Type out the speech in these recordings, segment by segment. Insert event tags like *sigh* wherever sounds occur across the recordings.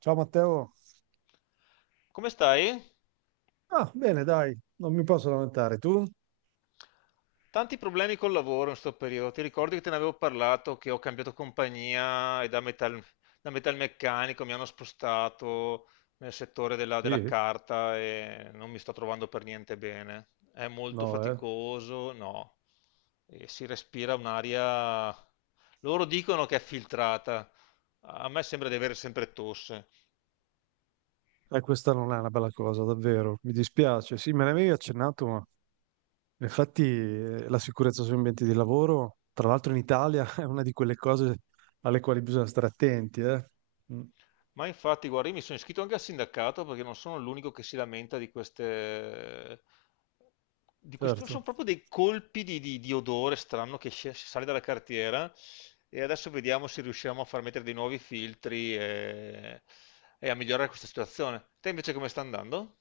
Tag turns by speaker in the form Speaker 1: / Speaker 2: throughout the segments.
Speaker 1: Ciao Matteo.
Speaker 2: Come stai?
Speaker 1: Ah, bene, dai, non mi posso lamentare. Tu?
Speaker 2: Tanti problemi col lavoro in questo periodo. Ti ricordi che te ne avevo parlato, che ho cambiato compagnia e da metalmeccanico mi hanno spostato nel settore della
Speaker 1: Sì,
Speaker 2: carta e non mi sto trovando per niente bene. È molto
Speaker 1: no, eh.
Speaker 2: faticoso, no. E si respira un'aria. Loro dicono che è filtrata. A me sembra di avere sempre tosse.
Speaker 1: Questa non è una bella cosa, davvero. Mi dispiace. Sì, me ne avevi accennato, ma infatti la sicurezza sugli ambienti di lavoro, tra l'altro in Italia, *laughs* è una di quelle cose alle quali bisogna stare attenti, eh. Mm,
Speaker 2: Ma infatti, guarda, io mi sono iscritto anche al sindacato perché non sono l'unico che si lamenta di queste... di questi... Sono
Speaker 1: certo.
Speaker 2: proprio dei colpi di odore strano che sale dalla cartiera e adesso vediamo se riusciamo a far mettere dei nuovi filtri e a migliorare questa situazione. Te invece come sta andando?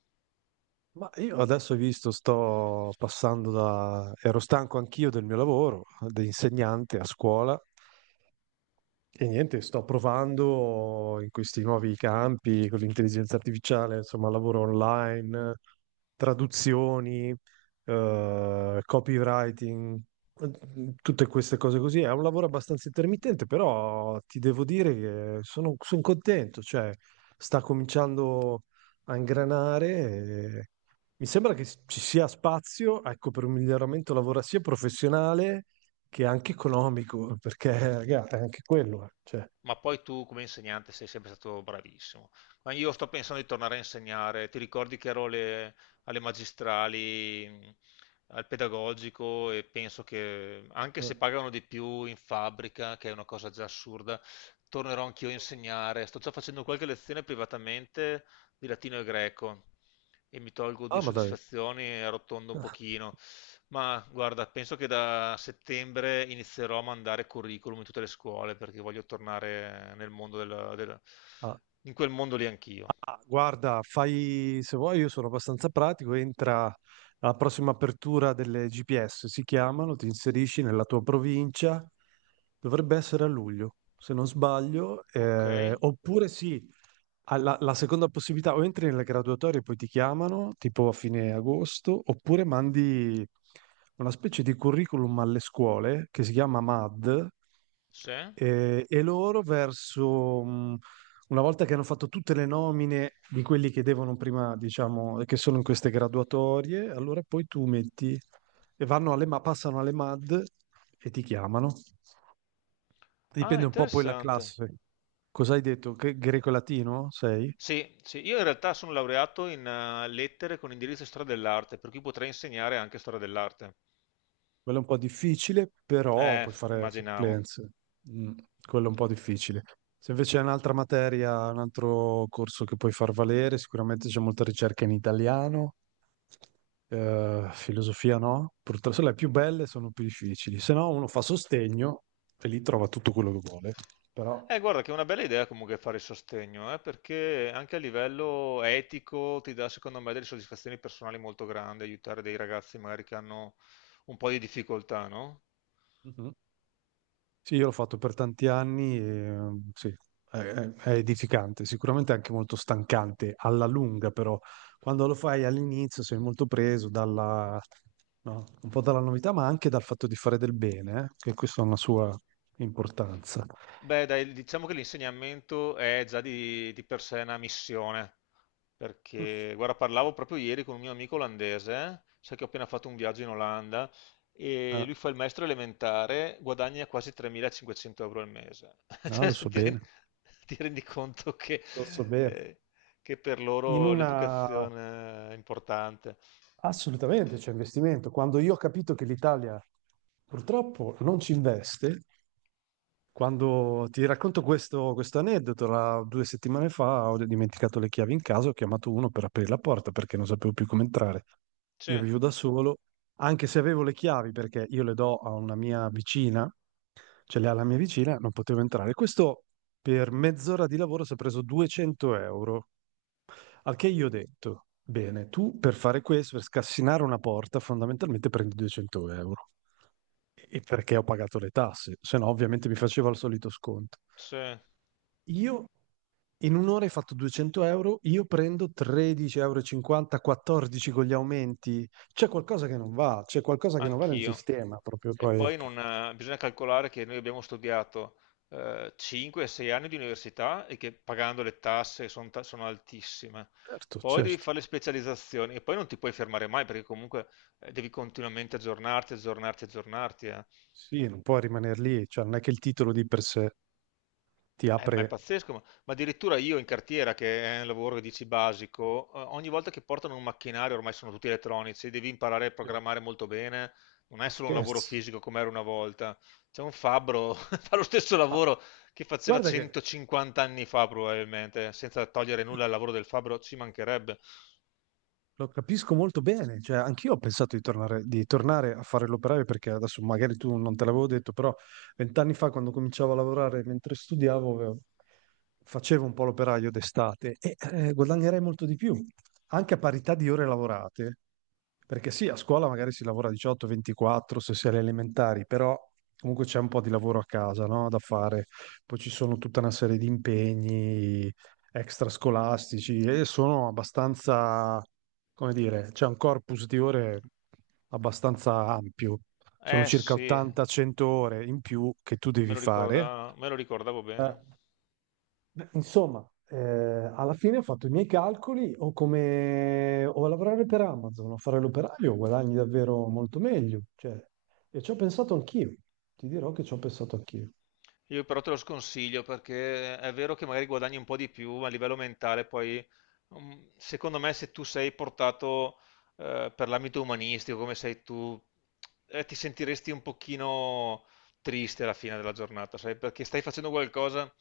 Speaker 1: Ma io adesso ho visto, sto passando da... ero stanco anch'io del mio lavoro, da insegnante a scuola. E niente, sto provando in questi nuovi campi con l'intelligenza artificiale, insomma, lavoro online, traduzioni, copywriting, tutte queste cose così. È un lavoro abbastanza intermittente, però ti devo dire che son contento, cioè sta cominciando a ingranare. E mi sembra che ci sia spazio, ecco, per un miglioramento lavora sia professionale che è anche economico, perché raga, è anche quello, cioè.
Speaker 2: Ma poi tu come insegnante sei sempre stato bravissimo. Ma io sto pensando di tornare a insegnare. Ti ricordi che ero alle magistrali, al pedagogico, e penso che anche se
Speaker 1: Eh.
Speaker 2: pagano di più in fabbrica, che è una cosa già assurda, tornerò anch'io a insegnare. Sto già facendo qualche lezione privatamente di latino e greco e mi tolgo
Speaker 1: Ah,
Speaker 2: due
Speaker 1: ma dai.
Speaker 2: soddisfazioni e arrotondo un pochino. Ma guarda, penso che da settembre inizierò a mandare curriculum in tutte le scuole perché voglio tornare nel mondo
Speaker 1: Ah,
Speaker 2: in quel mondo lì anch'io.
Speaker 1: ah, guarda, fai se vuoi, io sono abbastanza pratico, entra alla prossima apertura delle GPS, si chiamano, ti inserisci nella tua provincia, dovrebbe essere a luglio, se non sbaglio,
Speaker 2: Ok?
Speaker 1: oppure sì, la seconda possibilità o entri nelle graduatorie e poi ti chiamano, tipo a fine agosto, oppure mandi una specie di curriculum alle scuole che si chiama MAD,
Speaker 2: Sì.
Speaker 1: e loro verso, una volta che hanno fatto tutte le nomine di quelli che devono prima, diciamo, e che sono in queste graduatorie, allora poi tu metti e vanno passano alle MAD e ti chiamano.
Speaker 2: Ah,
Speaker 1: Dipende un po' poi la
Speaker 2: interessante.
Speaker 1: classe. Cosa hai detto? Che greco-latino sei?
Speaker 2: Sì, sì, io in realtà sono laureato in lettere con indirizzo storia dell'arte, per cui potrei insegnare anche storia dell'arte.
Speaker 1: Quello è un po' difficile, però puoi fare
Speaker 2: Immaginavo.
Speaker 1: supplenze. Mm, quello è un po' difficile. Se invece è un'altra materia, un altro corso che puoi far valere, sicuramente c'è molta ricerca in italiano. Filosofia no, purtroppo se le più belle sono più difficili, se no uno fa sostegno e lì trova tutto quello che vuole, però...
Speaker 2: Guarda che è una bella idea comunque fare il sostegno, perché anche a livello etico ti dà secondo me delle soddisfazioni personali molto grandi, aiutare dei ragazzi magari che hanno un po' di difficoltà, no?
Speaker 1: Mhm. Sì, io l'ho fatto per tanti anni e mhmm, sì, è edificante, sicuramente anche molto stancante alla lunga, però quando lo fai all'inizio sei molto preso dalla, no, un po' dalla novità, ma anche dal fatto di fare del bene, che questa ha una sua importanza.
Speaker 2: Beh, dai, diciamo che l'insegnamento è già di per sé una missione, perché, guarda, parlavo proprio ieri con un mio amico olandese, sai che ho appena fatto un viaggio in Olanda, e
Speaker 1: Ah,
Speaker 2: lui fa il maestro elementare, guadagna quasi 3.500 euro al mese. *laughs*
Speaker 1: ah,
Speaker 2: Cioè,
Speaker 1: lo
Speaker 2: se
Speaker 1: so
Speaker 2: ti
Speaker 1: bene,
Speaker 2: rendi, ti rendi conto
Speaker 1: lo so bene.
Speaker 2: eh, che per
Speaker 1: In
Speaker 2: loro
Speaker 1: una...
Speaker 2: l'educazione è importante.
Speaker 1: Assolutamente c'è investimento. Quando io ho capito che l'Italia purtroppo non ci investe, quando ti racconto questo aneddoto, 2 settimane fa ho dimenticato le chiavi in casa, ho chiamato uno per aprire la porta perché non sapevo più come entrare. Io
Speaker 2: Sì,
Speaker 1: vivo da solo, anche se avevo le chiavi perché io le do a una mia vicina, ce le ha la mia vicina, non potevo entrare. Questo per mezz'ora di lavoro si è preso 200 euro, al che io ho detto, bene, tu per fare questo, per scassinare una porta, fondamentalmente prendi 200 euro. E perché ho pagato le tasse, se no ovviamente mi faceva il solito sconto.
Speaker 2: sì.
Speaker 1: Io In un'ora hai fatto 200 euro, io prendo 13,50 euro, 14 con gli aumenti. C'è qualcosa che non va, c'è qualcosa che non va nel
Speaker 2: Anch'io.
Speaker 1: sistema, proprio
Speaker 2: E
Speaker 1: poi.
Speaker 2: poi non, bisogna calcolare che noi abbiamo studiato 5-6 anni di università e che pagando le tasse sono altissime.
Speaker 1: Certo,
Speaker 2: Poi devi
Speaker 1: certo.
Speaker 2: fare le specializzazioni e poi non ti puoi fermare mai perché comunque devi continuamente aggiornarti, aggiornarti, aggiornarti. Eh.
Speaker 1: Sì, non può rimanere lì, cioè non è che il titolo di per sé ti apre.
Speaker 2: Ma è pazzesco, ma addirittura io in cartiera, che è un lavoro che dici basico, ogni volta che portano un macchinario, ormai sono tutti elettronici, devi imparare a
Speaker 1: Eh,
Speaker 2: programmare molto bene, non è
Speaker 1: Ma
Speaker 2: solo un lavoro
Speaker 1: scherzi.
Speaker 2: fisico come era una volta. C'è un fabbro, *laughs* fa lo stesso
Speaker 1: Ma
Speaker 2: lavoro che faceva
Speaker 1: guarda che
Speaker 2: 150 anni fa probabilmente, senza togliere nulla al lavoro del fabbro, ci mancherebbe.
Speaker 1: lo capisco molto bene, cioè anch'io ho pensato di tornare a fare l'operaio perché adesso magari tu non te l'avevo detto, però vent'anni fa quando cominciavo a lavorare mentre studiavo facevo un po' l'operaio d'estate e guadagnerei molto di più, anche a parità di ore lavorate, perché sì, a scuola magari si lavora 18-24 se si è alle elementari, però comunque c'è un po' di lavoro a casa, no, da fare, poi ci sono tutta una serie di impegni, extrascolastici e sono abbastanza, come dire, c'è un corpus di ore abbastanza ampio. Sono
Speaker 2: Eh
Speaker 1: circa
Speaker 2: sì,
Speaker 1: 80-100 ore in più che tu devi fare.
Speaker 2: me lo ricordavo bene.
Speaker 1: Beh, insomma, alla fine ho fatto i miei calcoli, o come o a lavorare per Amazon o fare l'operaio, guadagni davvero molto meglio. Cioè, e ci ho pensato anch'io. Ti dirò che ci ho pensato anch'io.
Speaker 2: Io però te lo sconsiglio perché è vero che magari guadagni un po' di più, ma a livello mentale poi, secondo me, se tu sei portato per l'ambito umanistico, come sei tu, ti sentiresti un pochino triste alla fine della giornata, sai? Perché stai facendo qualcosa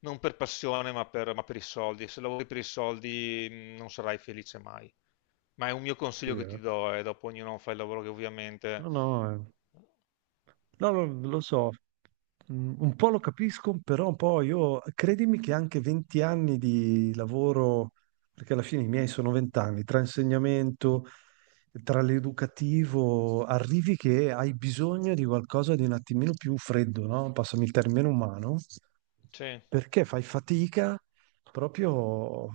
Speaker 2: non per passione, ma per i soldi. Se lavori per i soldi, non sarai felice mai. Ma è un mio
Speaker 1: Sì,
Speaker 2: consiglio che ti
Speaker 1: eh.
Speaker 2: do, e dopo ognuno fa il lavoro che ovviamente...
Speaker 1: No, no, eh. No, no, lo so. Un po' lo capisco, però un po' io, credimi che anche 20 anni di lavoro, perché alla fine i miei sono 20 anni, tra insegnamento, tra l'educativo, arrivi che hai bisogno di qualcosa di un attimino più freddo, no? Passami il termine umano,
Speaker 2: Sì.
Speaker 1: perché fai fatica proprio,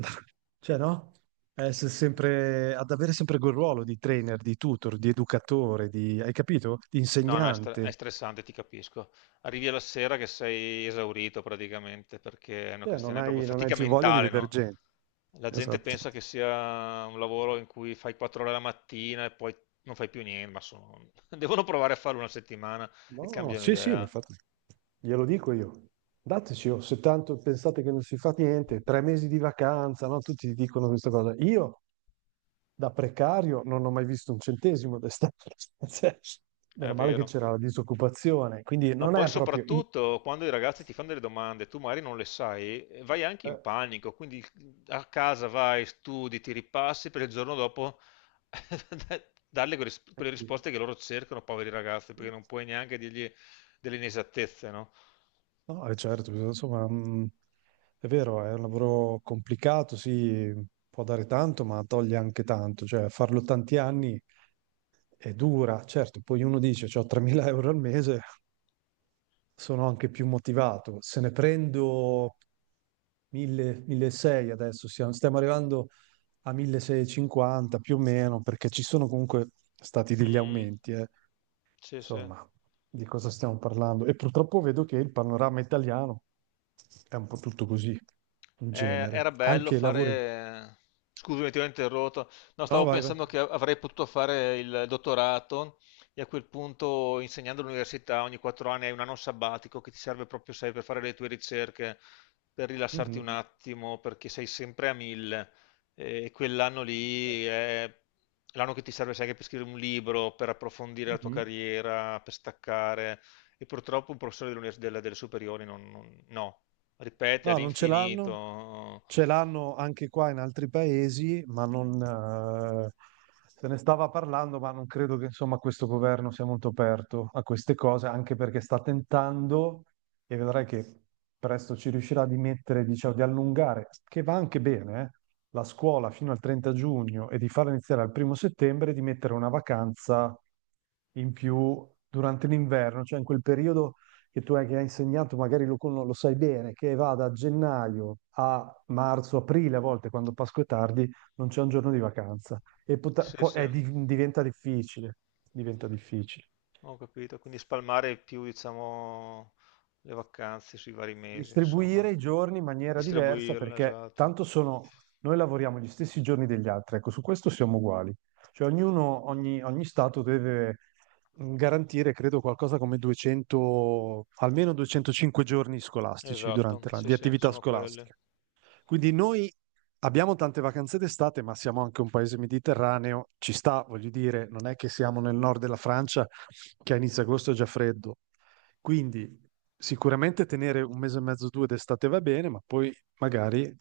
Speaker 1: *laughs* cioè no? A essere sempre, ad avere sempre quel ruolo di trainer, di tutor, di educatore, di, hai capito? Di
Speaker 2: No, no, è
Speaker 1: insegnante.
Speaker 2: stressante, ti capisco. Arrivi alla sera che sei esaurito praticamente, perché è una
Speaker 1: Cioè, non
Speaker 2: questione proprio
Speaker 1: hai, non hai
Speaker 2: fatica
Speaker 1: più voglia di
Speaker 2: mentale,
Speaker 1: vedere
Speaker 2: no?
Speaker 1: gente.
Speaker 2: La gente
Speaker 1: Esatto.
Speaker 2: pensa che sia un lavoro in cui fai 4 ore la mattina e poi non fai più niente, *laughs* devono provare a farlo una settimana e
Speaker 1: No,
Speaker 2: cambiano
Speaker 1: sì, sì, ma
Speaker 2: idea.
Speaker 1: infatti, glielo dico io. Dateci, oh, se tanto pensate che non si fa niente, 3 mesi di vacanza, no? Tutti dicono questa cosa. Io, da precario, non ho mai visto un centesimo d'estate. *laughs* Cioè,
Speaker 2: È
Speaker 1: meno male che
Speaker 2: vero.
Speaker 1: c'era la disoccupazione, quindi
Speaker 2: Ma
Speaker 1: non
Speaker 2: poi
Speaker 1: è proprio... I...
Speaker 2: soprattutto quando i ragazzi ti fanno delle domande, tu magari non le sai, vai anche in panico, quindi a casa vai, studi, ti ripassi per il giorno dopo *laughs* darle quelle risposte che loro cercano, poveri ragazzi, perché non puoi neanche dirgli delle inesattezze, no?
Speaker 1: No, certo, insomma, è vero, è un lavoro complicato, sì, può dare tanto, ma toglie anche tanto, cioè farlo tanti anni è dura, certo, poi uno dice, ho 3.000 euro al mese, sono anche più motivato, se ne prendo 1000, 1600 adesso, stiamo arrivando a 1650 più o meno, perché ci sono comunque stati degli
Speaker 2: Mm,
Speaker 1: aumenti, eh.
Speaker 2: sì, sì.
Speaker 1: Insomma, di cosa stiamo parlando? E purtroppo vedo che il panorama italiano è un po' tutto così, in genere.
Speaker 2: Era bello
Speaker 1: Anche i lavori.
Speaker 2: fare. Scusami, ti ho interrotto. No,
Speaker 1: No,
Speaker 2: stavo
Speaker 1: vai, vai.
Speaker 2: pensando che avrei potuto fare il dottorato e a quel punto, insegnando all'università, ogni 4 anni hai un anno sabbatico che ti serve proprio, sai, per fare le tue ricerche, per rilassarti un
Speaker 1: Mhm.
Speaker 2: attimo, perché sei sempre a mille. E quell'anno
Speaker 1: Certo.
Speaker 2: lì è l'anno che ti serve, sai, anche per scrivere un libro, per approfondire la tua
Speaker 1: Mhm.
Speaker 2: carriera, per staccare. E purtroppo un professore delle superiori no, ripete
Speaker 1: No, non ce l'hanno.
Speaker 2: all'infinito.
Speaker 1: Ce l'hanno anche qua in altri paesi, ma non... se ne stava parlando, ma non credo che insomma questo governo sia molto aperto a queste cose, anche perché sta tentando, e vedrai che presto ci riuscirà, di mettere, diciamo, di allungare, che va anche bene, la scuola fino al 30 giugno e di farla iniziare al primo settembre, di mettere una vacanza in più durante l'inverno, cioè in quel periodo che tu hai insegnato, magari lo sai bene, che va da gennaio a marzo, aprile, a volte quando Pasqua è tardi, non c'è un giorno di vacanza e
Speaker 2: Sì, sì,
Speaker 1: diventa difficile, diventa difficile.
Speaker 2: ho capito. Quindi spalmare più, diciamo, le vacanze sui vari mesi, insomma.
Speaker 1: Distribuire i giorni in maniera diversa
Speaker 2: Distribuirle,
Speaker 1: perché
Speaker 2: esatto.
Speaker 1: tanto sono, noi lavoriamo gli stessi giorni degli altri, ecco, su questo siamo uguali. Cioè ogni stato deve garantire, credo, qualcosa come 200, almeno 205 giorni scolastici
Speaker 2: Esatto,
Speaker 1: durante
Speaker 2: sì,
Speaker 1: di
Speaker 2: sì,
Speaker 1: attività
Speaker 2: sono quelle.
Speaker 1: scolastica. Quindi noi abbiamo tante vacanze d'estate, ma siamo anche un paese mediterraneo, ci sta, voglio dire, non è che siamo nel nord della Francia che a inizio agosto è già freddo. Quindi sicuramente tenere un mese e mezzo, due d'estate va bene, ma poi magari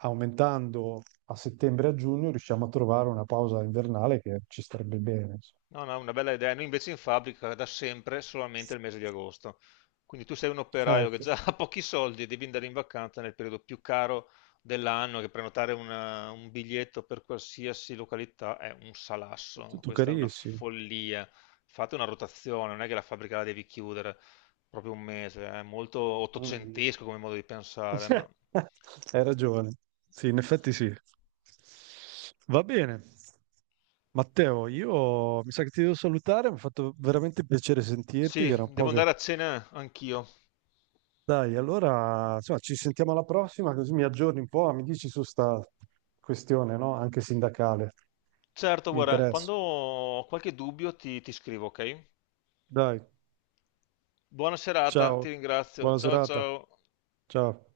Speaker 1: aumentando a settembre e a giugno riusciamo a trovare una pausa invernale che ci starebbe bene. Insomma.
Speaker 2: No, no, una bella idea. Noi invece in fabbrica da sempre solamente il mese di agosto. Quindi tu sei un operaio che
Speaker 1: Ecco,
Speaker 2: già *laughs* ha pochi soldi e devi andare in vacanza nel periodo più caro dell'anno, che prenotare un biglietto per qualsiasi località è un
Speaker 1: è
Speaker 2: salasso.
Speaker 1: tutto
Speaker 2: Questa è una
Speaker 1: carissimo.
Speaker 2: follia. Fate una rotazione, non è che la fabbrica la devi chiudere proprio un mese, è molto
Speaker 1: Mm, mm.
Speaker 2: ottocentesco come modo di pensare,
Speaker 1: *laughs*
Speaker 2: ma
Speaker 1: Hai ragione. Sì, in effetti sì. Va bene. Matteo, io mi sa che ti devo salutare, mi ha fatto veramente piacere sentirti, che
Speaker 2: sì,
Speaker 1: era un po'
Speaker 2: devo
Speaker 1: che...
Speaker 2: andare a cena anch'io.
Speaker 1: Dai, allora, insomma, ci sentiamo alla prossima, così mi aggiorni un po', ah, mi dici su sta questione, no? Anche sindacale.
Speaker 2: Certo,
Speaker 1: Mi
Speaker 2: guarda,
Speaker 1: interessa.
Speaker 2: quando ho qualche dubbio ti scrivo, ok?
Speaker 1: Dai,
Speaker 2: Buona serata,
Speaker 1: ciao,
Speaker 2: ti ringrazio.
Speaker 1: buona
Speaker 2: Ciao
Speaker 1: serata.
Speaker 2: ciao.
Speaker 1: Ciao.